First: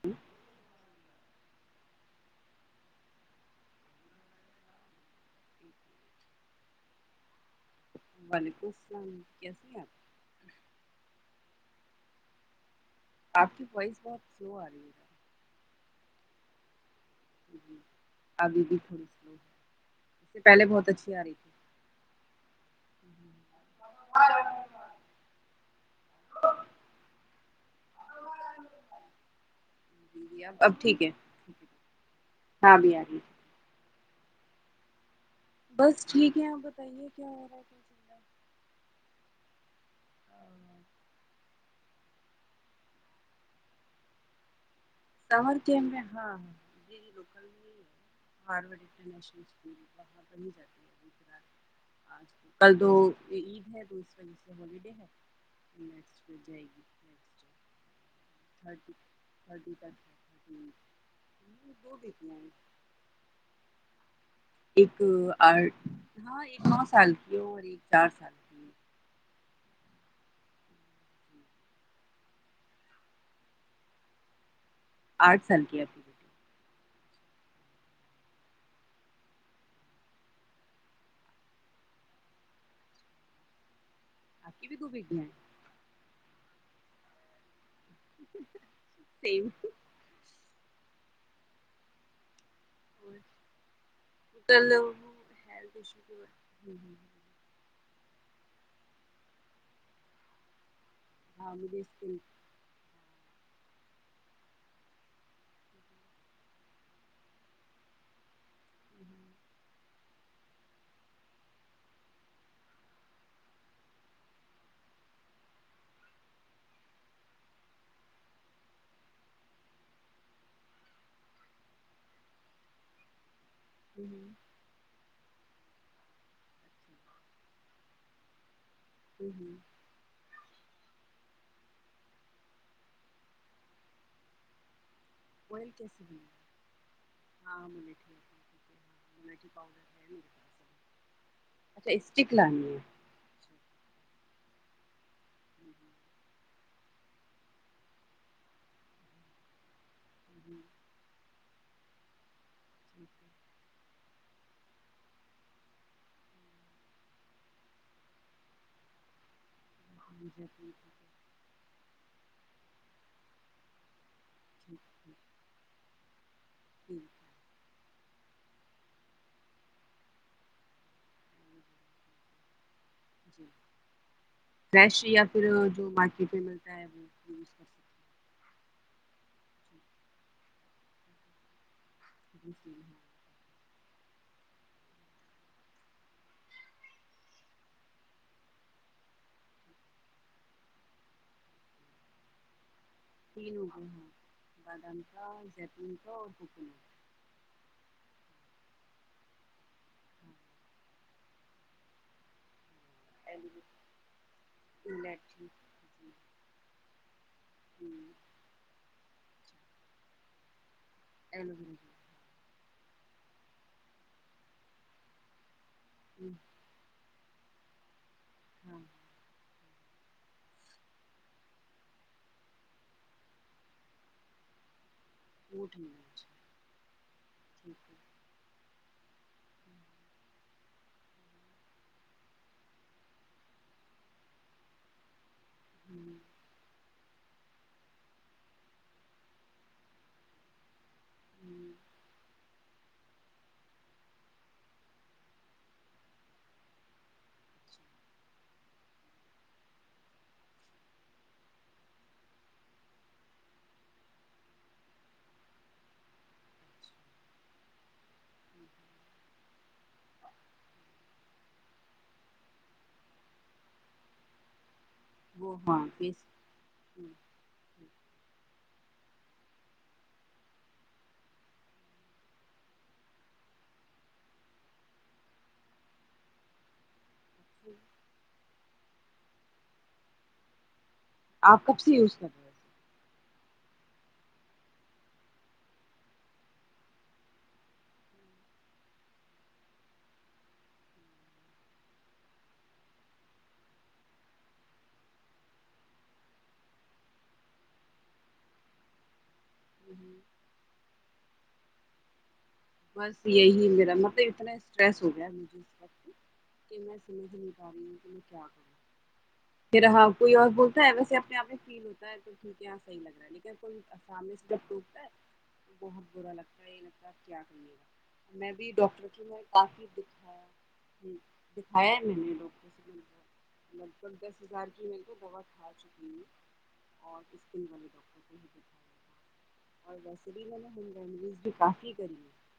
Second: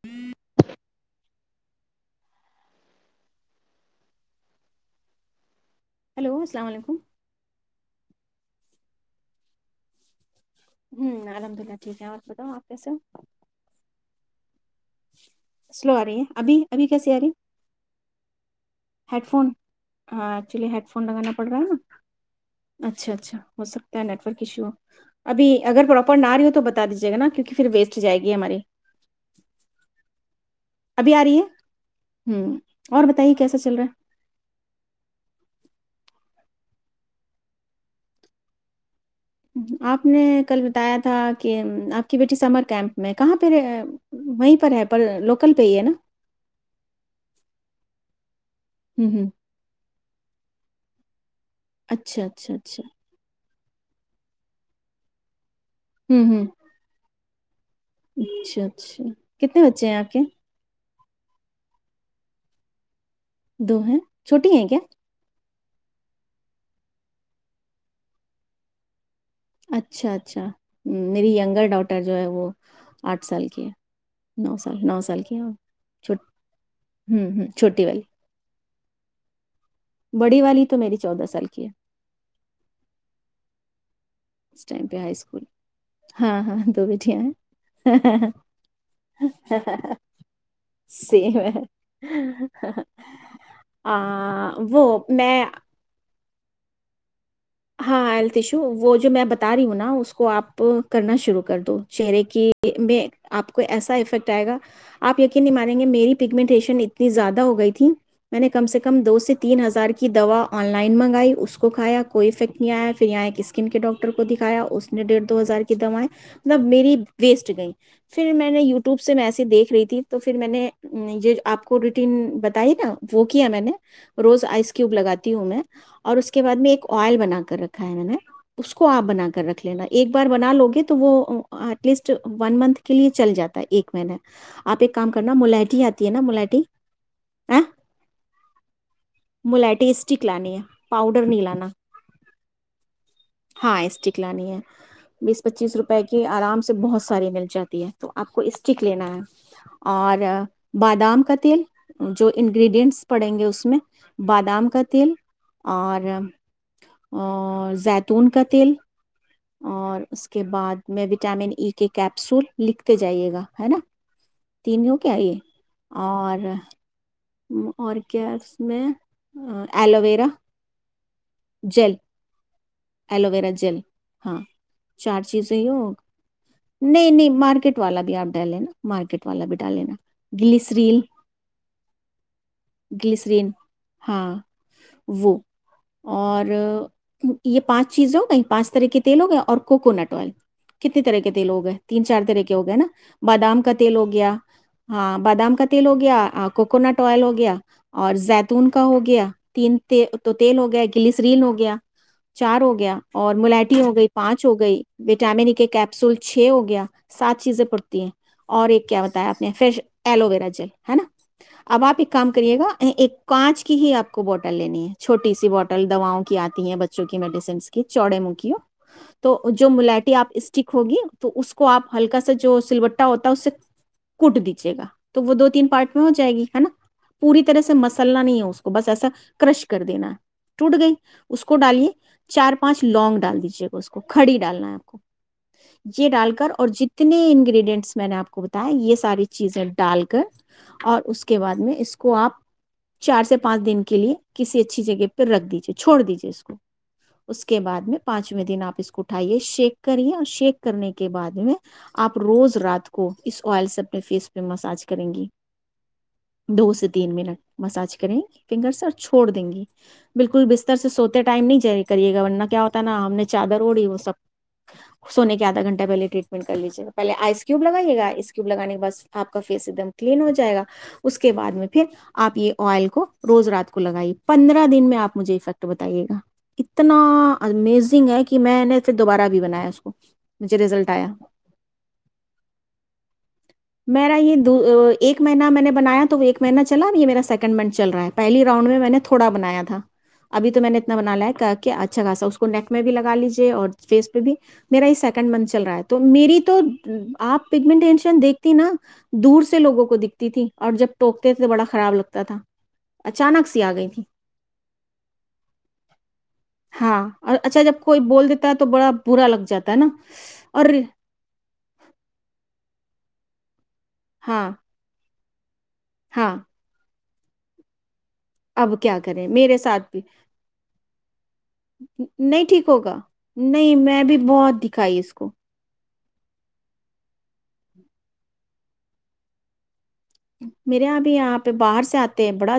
ہ [inaudible] ہلو السلام علیکم وعلیکم السلام کیسی ہیں آپ الحمد اللہ ٹھیک ہے اور بتاؤ آپ کیسے ہوں آپ کی خوائش بہت سلو آ رہی ہے سلو آ رہی ہے ابھی ابھی کییسی اری ہیں جی ابھی بھی تھوڑی ہیڈ سلو ہے، فون اس ہاں سے پہلے ایکچولی ہیڈ بہت فون اچھی آ لگانا رہی پڑ تھی رہا ہے نا اچھا اچھا ہو سکتا ہے نیٹورک ایشو ابھی اگر پراپر نہ رہی ہو تو بتا دیجی گا کیونک پھر ویسٹ ا جائے گی ہماری جی جی اب اب ٹھیک ابھی آ رہی ہے ٹھیک ہ ہاں ابھی آ اور رہی بتائیے ہے کیسا چل رہا ہے بس ٹھیک ہے آپ بتائیے کیا ہو رہا ہےز آپ نے کل بتایا تھا کہ آپ کی بیٹی سمر کیمپ میں کہاں پہ وہیں پر ہے پر لوکل پہ ہی ہے نا ہوں ہوں [inaudible] اچھا اچھا کل اچھا دو ہے تو اس وجہ سے ہوالیڈے ہے ہوں سٹ ہو ہوں جائے گی نیکسٹ اچھا تھرٹی اچھا کتنے تھرٹی تک بچے ہے اپ کے تھرٹی [inaudible] دو ہیں چھوٹی ہیں کیا اور ہاں ایک نو سال کی ہو اور ایک چار سال کی اچھا اچھا میری ہے ینگر ڈاٹر جو ہے وہ آٹھ سال کی ہے نو س نو سال کی آٹھ ہے آپ کی چ بیٹی ہوں ہ چھوٹی والی بڑی والی تو میری چودہ سال کی ہے آپ اس کی بھی ٹائم دو پہ ہائی بیٹیاں ہیں اسکول ہاں ہاں دو بیٹھیاں ہیں سیم [unintelligible] سیم ہے آ کل وہ میں ہیلتھ ایشو کے ہوں ہوں ہ ہاں ہیلتھ ایشو وہ جو میں بتا رہی ہوں نا اس کو آپ کرنا شروع ہاں کر دو مجھے اسکن چہرے کی میں آپ کو ایسا افیکٹ آئے گا آپ یقین نہیں مانیں گے میری پگمنٹیشن اتنی زیادہ ہو گئی تھی میں نے کم سے کم ہوں دو سے تین ہزار کی کی دوا آن لائن منگائی اس کو کھایا کوئی افیکٹ نہیں آیا پھر یہاں ایک اسکن کے ڈاکٹر کو دکھایا اس نے ڈیڑھ دو ہزار کی دوائیں مطلب میری ویسٹ گئی پھر میں نے یوٹیوب سے میں ایسے دیکھ رہی تھی تو پھر میں نے یہ آپ کو روٹین بتائی نا وہ کیا میں نے ہوں روز آئس کیوب لگاتی ہوں میں اور اس کے بعد میں ایک اچھا آئل بنا کر رکھا ہے میں نے اس کو آپ بنا ہوں کر ہوں رکھ لینا ایک بار بنا لو گے تو وہ ایٹ لیسٹ ون منتھ کے لیے چل جاتا ہے ایک مہیین آپ ایک کام کرنا آئل ملٹی کیسے آتی ہے نا بنا ملٹی ا ہاں بولے ٹھیک ہے ٹھیک ہے ہاں ملاٹھی پاؤڈر ملٹی ہے اسٹک لانی ہے پاؤڈر نہیں لانا چکلانی ہاں ایسٹک ل نہیں ہے بیس ہوں پچیس روپئے کی آرام سے سے بہت ساری مل جاتی ہے تو آپ کو اسٹک لینا ہے اور ہوں ہوں، بادام کا جو انگریڈینٹس ٹھیک ہے پڑیں گے اس میں بادام کا تیل اور زیاد تونتےل اور ہاں، اس کے مجھے اپنی بعد ٹھیک ہے میں وٹامن ای کے کیپسول لکھتے جائیے گا ہے نا ٹھیک تینوں کے ٹھیک آئیے اور ٹھیک اور کیا اس میں ایلو ویرا ہے۔ جیل ایلو جی ویرا جیل ہاں فریش چار یا پھر چیزیں ہی جو ہوگا مارکیٹ میں ملتا ہے وہ نہیں نہیں یوز کر مارکیٹ سکتے والا ہیں بھی آپ ڈال لینا مارکیٹ والا بھی ڈالالینا گلی سریل جی، تین ہاں، گلسرین ہاں وہ اور یہ پانچ چیز ہو گئی پانچ طرح کے تی ہو گئے اور کوکونٹ آئل کتنے طرح کے تیل ہو گئے تین چار طرح کے ہو گئے نا تین بادام کا گئے تیل ہیں ہو گیا ہاں بادام کا تیل ہو گیا کوکونٹ آئل ہو گیا اور زد ون کا ہو گیا تین تو تیل ہو گیا گلی سریل ہو گیا چار ہوگ گیا کا اور ملٹی ہو گئی پانچ ہو گئی الائچی وٹامن کے کیپسول چھ ہو گیا سات چیزیں پڑتی ہیں اور ایک کیا ب تایا اپنے فش ایلو ویرا جل ہے نا ایلوویرا اب آپ ایک کام کریے گا ایک کانچ کی ہی آپ کو بوٹل لینی ہے چوٹی سی بوٹل ٹل دواں جیل کی آتی ب جوک میسنس ک چڑے مکی ہاں تو جو ملٹی آپ اسٹک ہوگی تو اس کو آپ ہلکا سا جو سل بٹا ہوتا ہے اس سے کوٹ دیجیے گا تو وہ دو تین روٹ پارٹ ملا میں ہو جائے گی ہے نا پوری طرح سے ٹھیک ہے مسلنا نہیں ہے اس کو بس ایسا کرش کر دینا ٹوٹ گئی اس کو کو ڈالے چار پانچ لونگ ڈال دیجے گا اس کو کھڑی ڈالنا ہے آپ کو یہ ہوں، ڈال کر اور جیت اتنے انگریڈینٹس میں نے آپ کو بتایا یہ ساری چیزیں ڈال کر اور اس کے بعد ہوں، میں اس کو آپ چار سے پانچ دن کے لیے کسی اچھی جگہ پہ رکھ دیجیے چھوڑ دیجیے اس کو اس کے اچھا بعد میں پانچویں دن آپ اس کو اٹھائیے شیک کرے اور شیک کرنے کے بعد میں آپ روز رات کو اس آئل سے اپنے فیس پہ مساج کریں گی دو سے اچھا تین منٹ مساج کریں گی ٹھیک فنگرس ہے، اور چھوڑ دیں گی بالکل بستر سے سو ٹائم نہیں ج کریے گا ورنہ کیا ہوتا ہے نا ہم نے چادر اوڑی وہ سب سونے وہ آدھ ہاں فیس ہوں، گھنٹہےٹریٹن کر لیجیے پہے آئ کیو ہوں، لگائیے گ آئس کیوب لگان کے بع آپ کا فیس ایک دم کلین ہو جائے گا اس کے بعد میں پھر آپ یہ آئل کو روز رات کو لگائیے پندرہ دن میں آپ مجھے افیکٹ بتا بتے گا اتنا امیزنگ ہے کہ میں پھر دوبارہ بھی بنایا اس کو مجھے رزلٹ آیا آپ کب سے یوز کر رہے ہیں میرا یہ ایک مہینہ میں نے بنایا تو وہ ایک مہینہ چلا اب یہ میرا سیکنڈ منتھ چل رہا ہے پہلی راؤنڈ میں میں نے تھوڑا بنایا تھا ابھی تو میں نے اتنا بنا لا ہے کہ کہ اچھا خاصا اس کو نیک میں بھی لگا لیجیے اور فیس پہ بھی میرا یہ سیکنڈ منتھ چل رہا ہے تو میری تو آپ پگمن ینشن دیکھ نہا دور سے لووں کو ہو دکھتی تھی اور جب ٹوکتے تھے بڑا خراب لگتا تھا بس اچانک سی یہی آ گئی میرا تھی مطلب اتنا اسٹریس ہو گیا ہے مجھ اس وق کہ میں ہاں سمج اور اچھا نہیںا جب رہی ہوں کوئی کہ میں بول کیا دیتا ہے تو بڑا برا لگ جاتا ہے نا کروں ہاں کوئی اور بولتا ہے ویسےنے آ فل ہوتا ہےھیک ہے ح لگنا ٹیک ہے کو ہاں و ہے بہت برا ہاں لگتا ہےگ ر کیا کریے گا میں بھی اب کیا ڈاکٹر کو کریں میں میرے کافی ساتھ بھی دکھایا دکھایا ہے میں نے نہیں ڈاکٹر ٹھیک سے ہوگا بھی نہیں لگ میں بھگ بھی دس بہت ہزار کی دکھائی مے اس کو بہت آا چکی اور اسکن والے ڈاکٹر کو ہی دکھاا میرے یہاں بھی یہاں پہ باہر سے کری آتے ہے ہیں بڑا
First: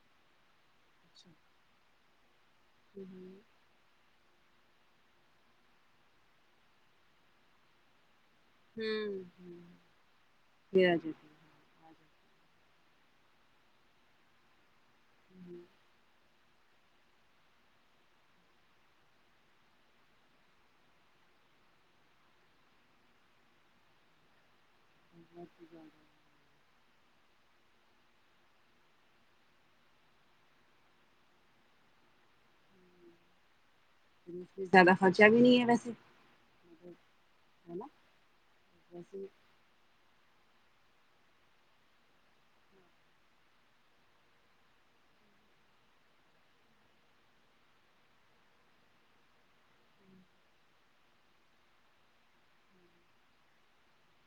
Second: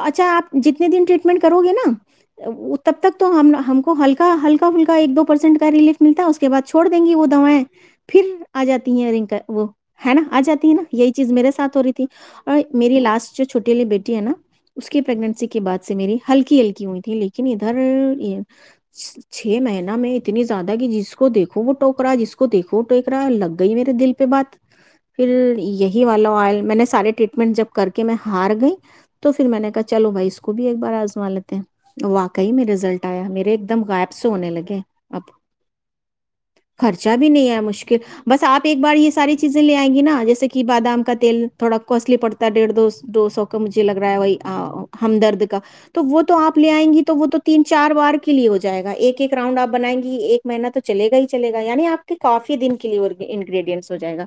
اچھا آپ جتنے دن اچھا ٹریٹمنٹ کرو گے نا تب ہوں تک تو ہم ہم کو ہلکا ہلکا فلک ایک دو پرسینٹ کا ریلیف ملتا اس کے بعدھوڑ دیں گی وہ دوائیں پھر آ جاتی ہے ہوں رنک ہوں وہ ہے نا آ جاتی ہے نا پھر آ یہی جاتے یرے سات ہو ہیں رہی تھی اور میری لاسٹ جو چھوٹی والی بیٹی ہے نا اس کی پریگنسی کے بعد سے میری ہلکی ہلکی ہوئی تھی لیکن ادھر چھ مہینہ میں اتنی زیادہ کہ جس کو دیکھو وہ ٹوکرا جس کو دیکھو وہ ٹیک رہا لگ گئی میرے دل پہ بات پھر ییکی یہی والا میں نے سارے ریٹمنٹ جب کر کے میں ہار گئی تو پھر میں نے کہا چلو بھائی اس کو بھی ایک بار آزما لیتے ہیں واقعی میں رزلٹ آیا میرے د غائب سے پھر ہونے اس میں لگے زیادہ خرچہ اب بھی نہیں ہے ویسے مطلب خرچا بھی نہیں آیا ہے نا مشکل بس آپ ایک بار یہ ویسے ساری چیزیں لے آئیں گی نا جیسے کہ بادام کا تیل تھوڑا کوسٹلی پڑتا ہے ڈیڑھ دو دو سو کا مجھے لگ رہا ہے ب ہمدرد کا تو وہ تو آپ لے آئیں گی تو وہ تو تین چار بار کے لیے ہو جائے گا ایک ایک راؤنڈ آپ بنائیں گی ایک مہینہ تو چلے گا ہی چلے گا یعنی آپ کے کافی دن کے لیے انگریڈینٹس ہو جائے گا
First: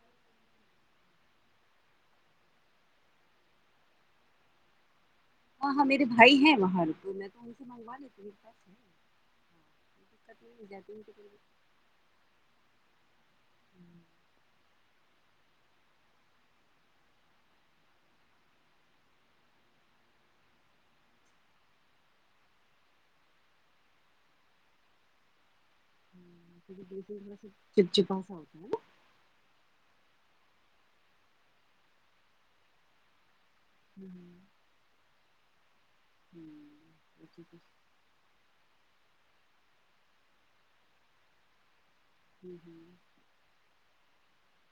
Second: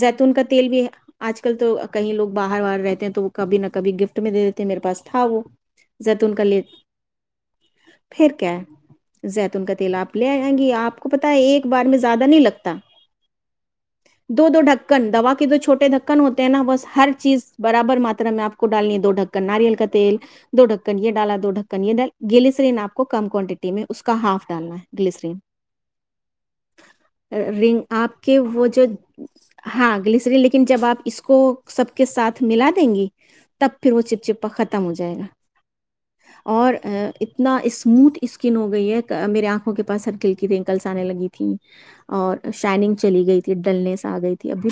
زیتون کا تیل بھی ہے آج کل تو کہیں لوگ باہر باہر رہتے ہیں تو وہ کبھی نہ کبھی گفٹ میں دے دیتے ہیں میرے پاس تھا وہ ہاں ہاں میرے زیتون بھائی کا ہیں ل وہاں تو میں تو ان سے منگوا لیتی ہوں پھر میرے کیا پاس ہے زیتون کا تیل کوئی آپ لے دقت آئیں نہیں ہے، گی جاتی آپ ان کو پتا ہے ایک بار میں زیادہ نہیں لگتا دو دو ڈھک کندا پ کے جو چھوٹے ڈھکن ہوتے ہیں نا بس ہر چیز برابر ماترا میں آ کو ڈالنی ہے دو ڈھکن ناریل کا تیل دو ڈھکن یہ ڈالا دو ڈھکن یہال گلیسرین آپ کو کم کوانٹٹی میں اس کا ہاف ڈالنا ہے گلیسرین کیونکہ دیسی تھوڑا سا ر آپ چپچپا سا کے ہوتا وہ ہے نا جو ہاں سری لیکن جب آپ اس کو سب کے ساتھ ملا دیں گی تو تب پھر وہ ہوں چپچپا ختم ہو جائے گا اور ہوں اچھا اتنا اچھا اسموتھ اسکن ہو گئی ہے میرے آنکھوں کے پاس سرکل کی تیں کلس آنے لگی تیں اور ہوں ہوں شائننگ چلی گئی تھی ڈلنیس آ گئی تھی تھی ابھی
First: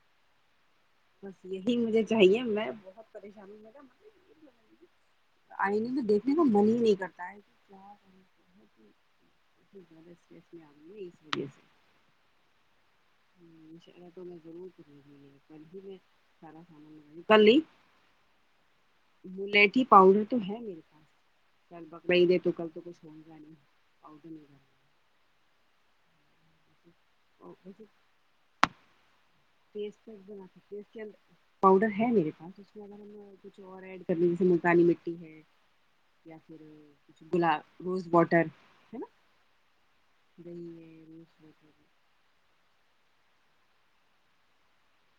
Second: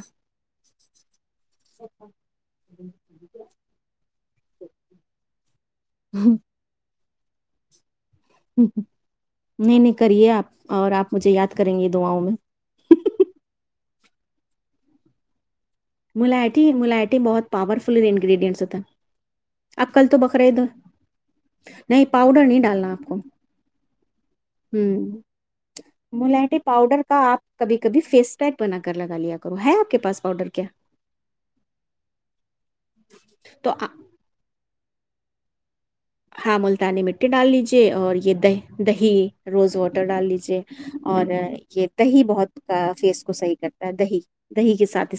[unintelligible] بس یہی مجھے چاہیے میں بہت پریشانی ہو آئینی میں دیکنے کو من ہی نہیں کرتا تائ کیا نہیں بہت نہیں زیادہ کریے اسٹریس آپ میں آ اور گئی ہے اس آپ مجھے وجہ یاد سے کریں گے دعاؤں میں انشاء اللہ تو میں ضرور کر رہی ملاائٹی ملاائٹی بہت پاورفل انگریڈیئٹس تھ اللیٹھی پاؤڈر تو ہے میرے پاس کل نہیں بک دے پاؤڈر تو نہیں کل تو ڈالنا آپ کچھ ہو کو گا نہیں پاؤڈر ما ملا پاؤڈر کا آپ کبھی کبھی فیس پیک بنا کر لگا لیا کرو ہے آپ پس کے پاس بنا پاؤڈر کیا سکتے ہیں پاؤڈر ہے میرے پاس اس ہم کچھ تو اور ایڈ کر جیسے کالی مٹی ہے یا پھر ہاں ملتانی کچھ مٹی ڈال لیجے گلاب روز اور یہ واٹر دہی ہے نا دہی روز واٹر ڈال لیجے دہی ہے روز اور واٹر یہ دہی بہت کا فیس کو صحیح کرتا ہے دہی دہی کے ساتھ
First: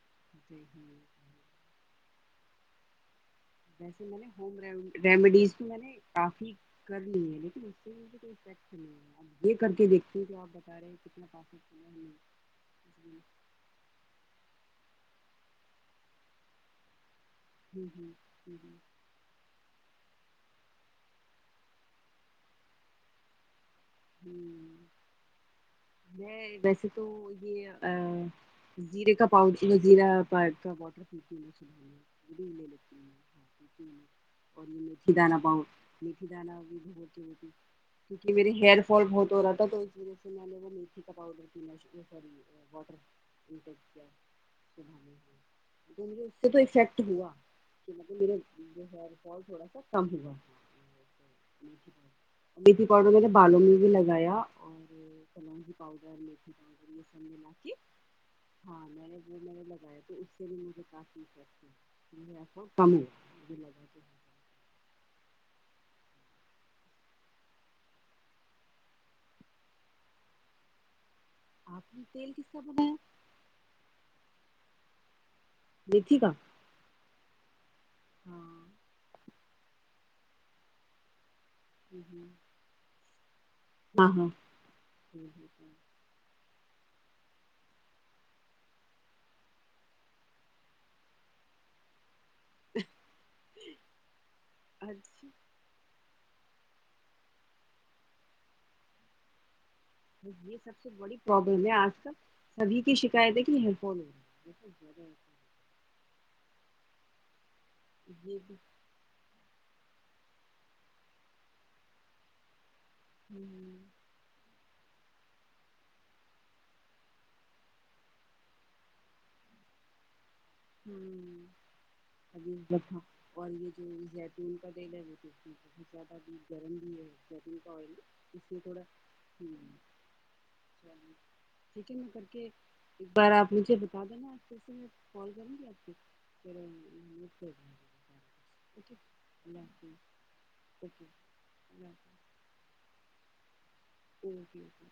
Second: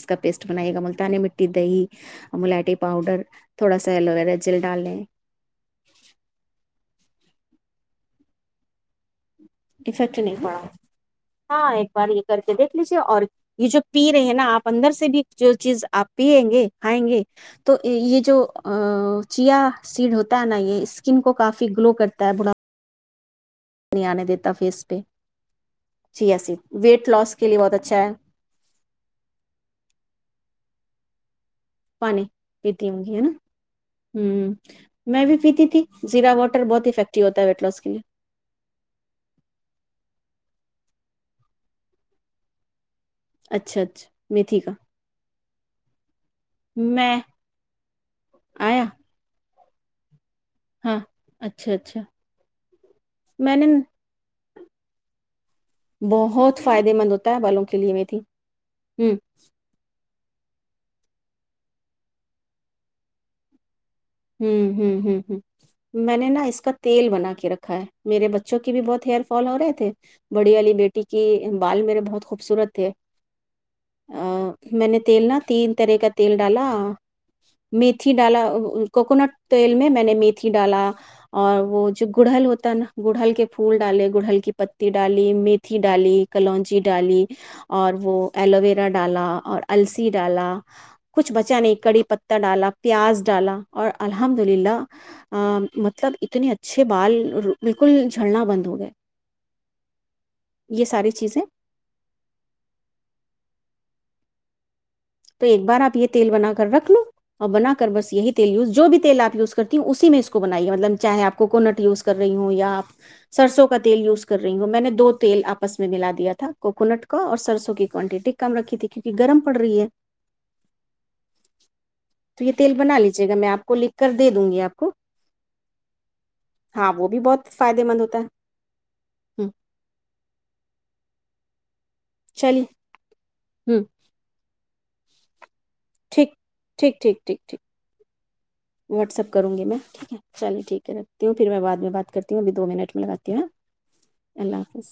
جی ہوں [inaudible] ملاٹی پاؤڈر تھوڑا سا ویسے میں نے ایلوویرا ہوم جل ڈال لیں ریمیڈیز بھی میں نے کافی لیکن نہیں یہ کر کے افیکٹ دیکھتی ہوں کہ نہیں آپ پڑا بتا رہے ہیں کتنا ہاں پرفیکٹ ہوا ایک بار ہمیں یہ کر کے دیکھ لیجیے جی اور یہ جو پی رہے ہیں نا آپ اندر سے سے بھی جو چیز آپ پیئیں گے کھائیں گے تو ہوں ہوں یہ جو ہوں ہوں چیا سیڈ ہوتا ہے نا یہ اسکن کو کافی گلو کرتا ہے بھا نہیں آنے دیتا ہوں فیس پہ چیا میں سیڈ ویسے تو ویٹ لاس کے لیے یہ بہت اچھا ہے زیرے کا پاڈ زیرہ باٹر پانی پیتی ہوں گی ہے نا ہوں اور مھی میں بھی دانا با پیتی تھی میھی زیرا دانا واٹر بہت افیکٹو ہوتا ہے ویٹ لاس کے لیے کیوںکہ میرے ہیئر فال بہت ہو رہا تھا تو اس وجہ سے نے وہ میتھی کا پاؤڈر سی واٹر انٹ اچھا کیا اچھا میتھی کا سبے ہے مے توفیکٹ میں ہوا آیا کام ہویا ہاں اچھا اچھا بیھی پاؤڈر میں نے بالوں میں بھی لگایا اور چلجی پاؤڈر لھی بہت فائدے یہ مند سن ہوتا ہے ملا بالوں کے لیے میتھی ہاں میں ہوں وہ میں نے لگایا تھا اسے میں نے نا اس کا تیل بنا کے رکھا ہے میرے بچوں کے بھی بہت ہیئر فال ہو رہے تھے بڑی والی بیٹی کی بال آپ میرے نے بہت تیل کس کا خوبصورت تھے بنایا میں نے تیل نہ تین طرح کا تل ڈالا میتھی ڈالا ہاں تیل میں میں نے میتھی ڈالا اور وہ جو گڑہل ہاں ہوتا ہے نا گوڑ ہل کے پھول ڈالے ہاں گڑہل کی پتی ڈالی میتھی ڈالی کلونچی ڈالی اور وہ ایلوویرا ڈالا اور السی ڈالا کچھ بچا نہیں کڑی پ پا ڈالا پیاز ڈالا اور الحمد للہ اچھا مطلب اتنے اچھے بال بالکل جھڑنا بند ہو گئے یہ سب سے ساری بڑی چیزیں پرابلم ہے آج کل سبھی کی شکایتیں کہ ہیڈ فون ج ج تو ایک بار آپ یہ تیل بنا کر رکھ لو اور بنا کر بس یہیل یوز جو بھی تیلپی اس کرتی ہوں اسی میں اس کو بائیے مطلب چاہے آپ کوونٹ یوز کر رہی ہوں یاپ سرسوں کا تیل یوز کر رہی ہوں میں نے دو تیل آپس میں ملا دیا تھا کوکونٹ کا اور سرسوں کی کوانٹٹی کم رکھی تھی کیونک گرم پڑ رہی ہے ہ تو یہ ابھیب تیل ب بنا لیجیے گا اور میں آپ یہ کو جو لکھ کر دے دوں زیتون گی کا آپ کو تیل ہے وہ تو بہت زیادہ گرم بھی ہاں ہے وہ بہت زیتون کا فائدے آئل مند ہوتا ہے اس میں تھوڑا ہ چیکن کر کے چلیے ایک بار آپ مجھے ہ بتا دینا کال کریں گی آپ کو ٹھیک پھر ٹھیک ٹھیک نوٹ ٹھیک کر ٹھیک دوں گی سارا کچھ۔ اوکے واٹسپ کروں اللہ گی میں حافظ ٹھیک ہے چلیے ٹھیک ہے اوکے رکھتی ہوں پھر میں بد اللہ میں بات کرتی ہوں ابھی دو منٹ میں لگاتی ہوں ج اللہ جی جی حافظ